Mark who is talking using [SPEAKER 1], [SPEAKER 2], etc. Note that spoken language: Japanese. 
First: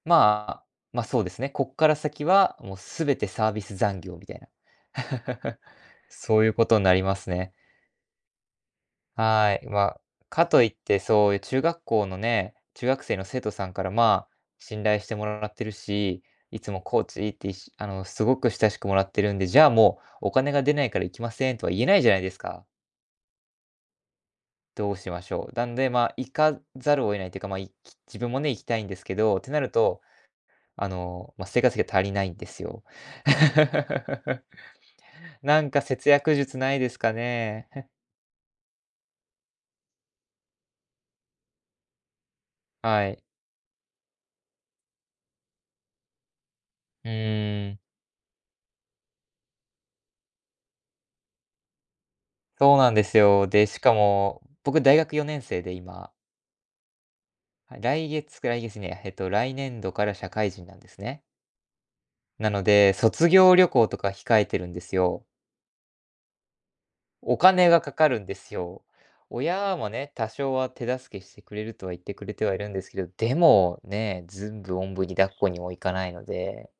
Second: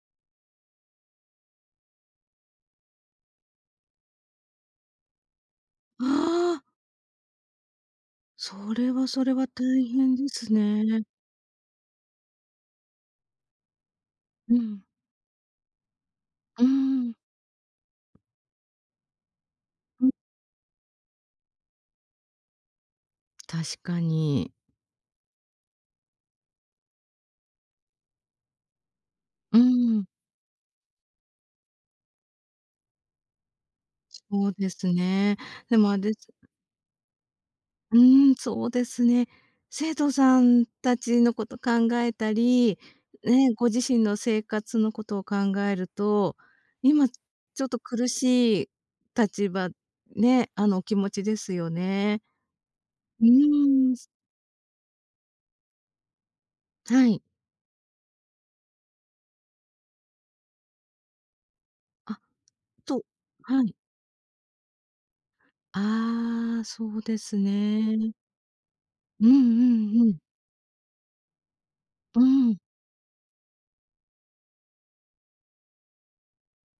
[SPEAKER 1] まあ、ま、そうですね、こっから先はもうすべてサービス残業みたいな。そうい
[SPEAKER 2] あ
[SPEAKER 1] う
[SPEAKER 2] あ。
[SPEAKER 1] ことになりますね。
[SPEAKER 2] それはそれは
[SPEAKER 1] はい、
[SPEAKER 2] 大
[SPEAKER 1] ま、
[SPEAKER 2] 変で
[SPEAKER 1] か
[SPEAKER 2] す
[SPEAKER 1] といって
[SPEAKER 2] ね。
[SPEAKER 1] そういう中学校のね、中学生の生徒さんからま、
[SPEAKER 2] うん。
[SPEAKER 1] 信頼してもらってるし、い
[SPEAKER 2] う
[SPEAKER 1] つもコー
[SPEAKER 2] ん。
[SPEAKER 1] チいっていしあの、すごく親しくもらってるんで、じゃあ、も
[SPEAKER 2] うん。
[SPEAKER 1] うお金が出ないから行きませんとは言えないじゃないですか？
[SPEAKER 2] 確かに。
[SPEAKER 1] どうしましょう、なんでまあ、行かざるを得ないっていうか、まあ行き自分もね行きたいんですけど、って
[SPEAKER 2] う
[SPEAKER 1] なると、
[SPEAKER 2] ん。
[SPEAKER 1] あの、まあ、生活費が足りないんですよ。
[SPEAKER 2] そうですね。
[SPEAKER 1] なん
[SPEAKER 2] で
[SPEAKER 1] か
[SPEAKER 2] もあれ
[SPEAKER 1] 節
[SPEAKER 2] です
[SPEAKER 1] 約術ないですかね。
[SPEAKER 2] うん、そうですね。生徒さん達のこと考えたり、
[SPEAKER 1] はい。
[SPEAKER 2] ね、ご自身の生活のことを考えると、
[SPEAKER 1] う
[SPEAKER 2] 今ちょっ
[SPEAKER 1] ーん。
[SPEAKER 2] と苦しい立場、ね、あの、お気持ちですよね。
[SPEAKER 1] そうなんです
[SPEAKER 2] う
[SPEAKER 1] よ。で、し
[SPEAKER 2] ー
[SPEAKER 1] か
[SPEAKER 2] ん。
[SPEAKER 1] も、僕大学4年生で今
[SPEAKER 2] はい。
[SPEAKER 1] はい、来月か来月にえっと、来年度から社会人なんですね
[SPEAKER 2] あ、
[SPEAKER 1] なので、
[SPEAKER 2] と
[SPEAKER 1] 卒業
[SPEAKER 2] は
[SPEAKER 1] 旅
[SPEAKER 2] い。
[SPEAKER 1] 行とか控えてるんですよ。
[SPEAKER 2] ああ、そうで
[SPEAKER 1] お
[SPEAKER 2] す
[SPEAKER 1] 金がかか
[SPEAKER 2] ね。
[SPEAKER 1] るんですよ。
[SPEAKER 2] うん
[SPEAKER 1] 親も
[SPEAKER 2] うんう
[SPEAKER 1] ね、
[SPEAKER 2] ん。
[SPEAKER 1] 多少は手助けしてくれるとは言って
[SPEAKER 2] う
[SPEAKER 1] くれてはい
[SPEAKER 2] ん。
[SPEAKER 1] るんですけど、でも、ね、全部おんぶに抱っこにもいかないので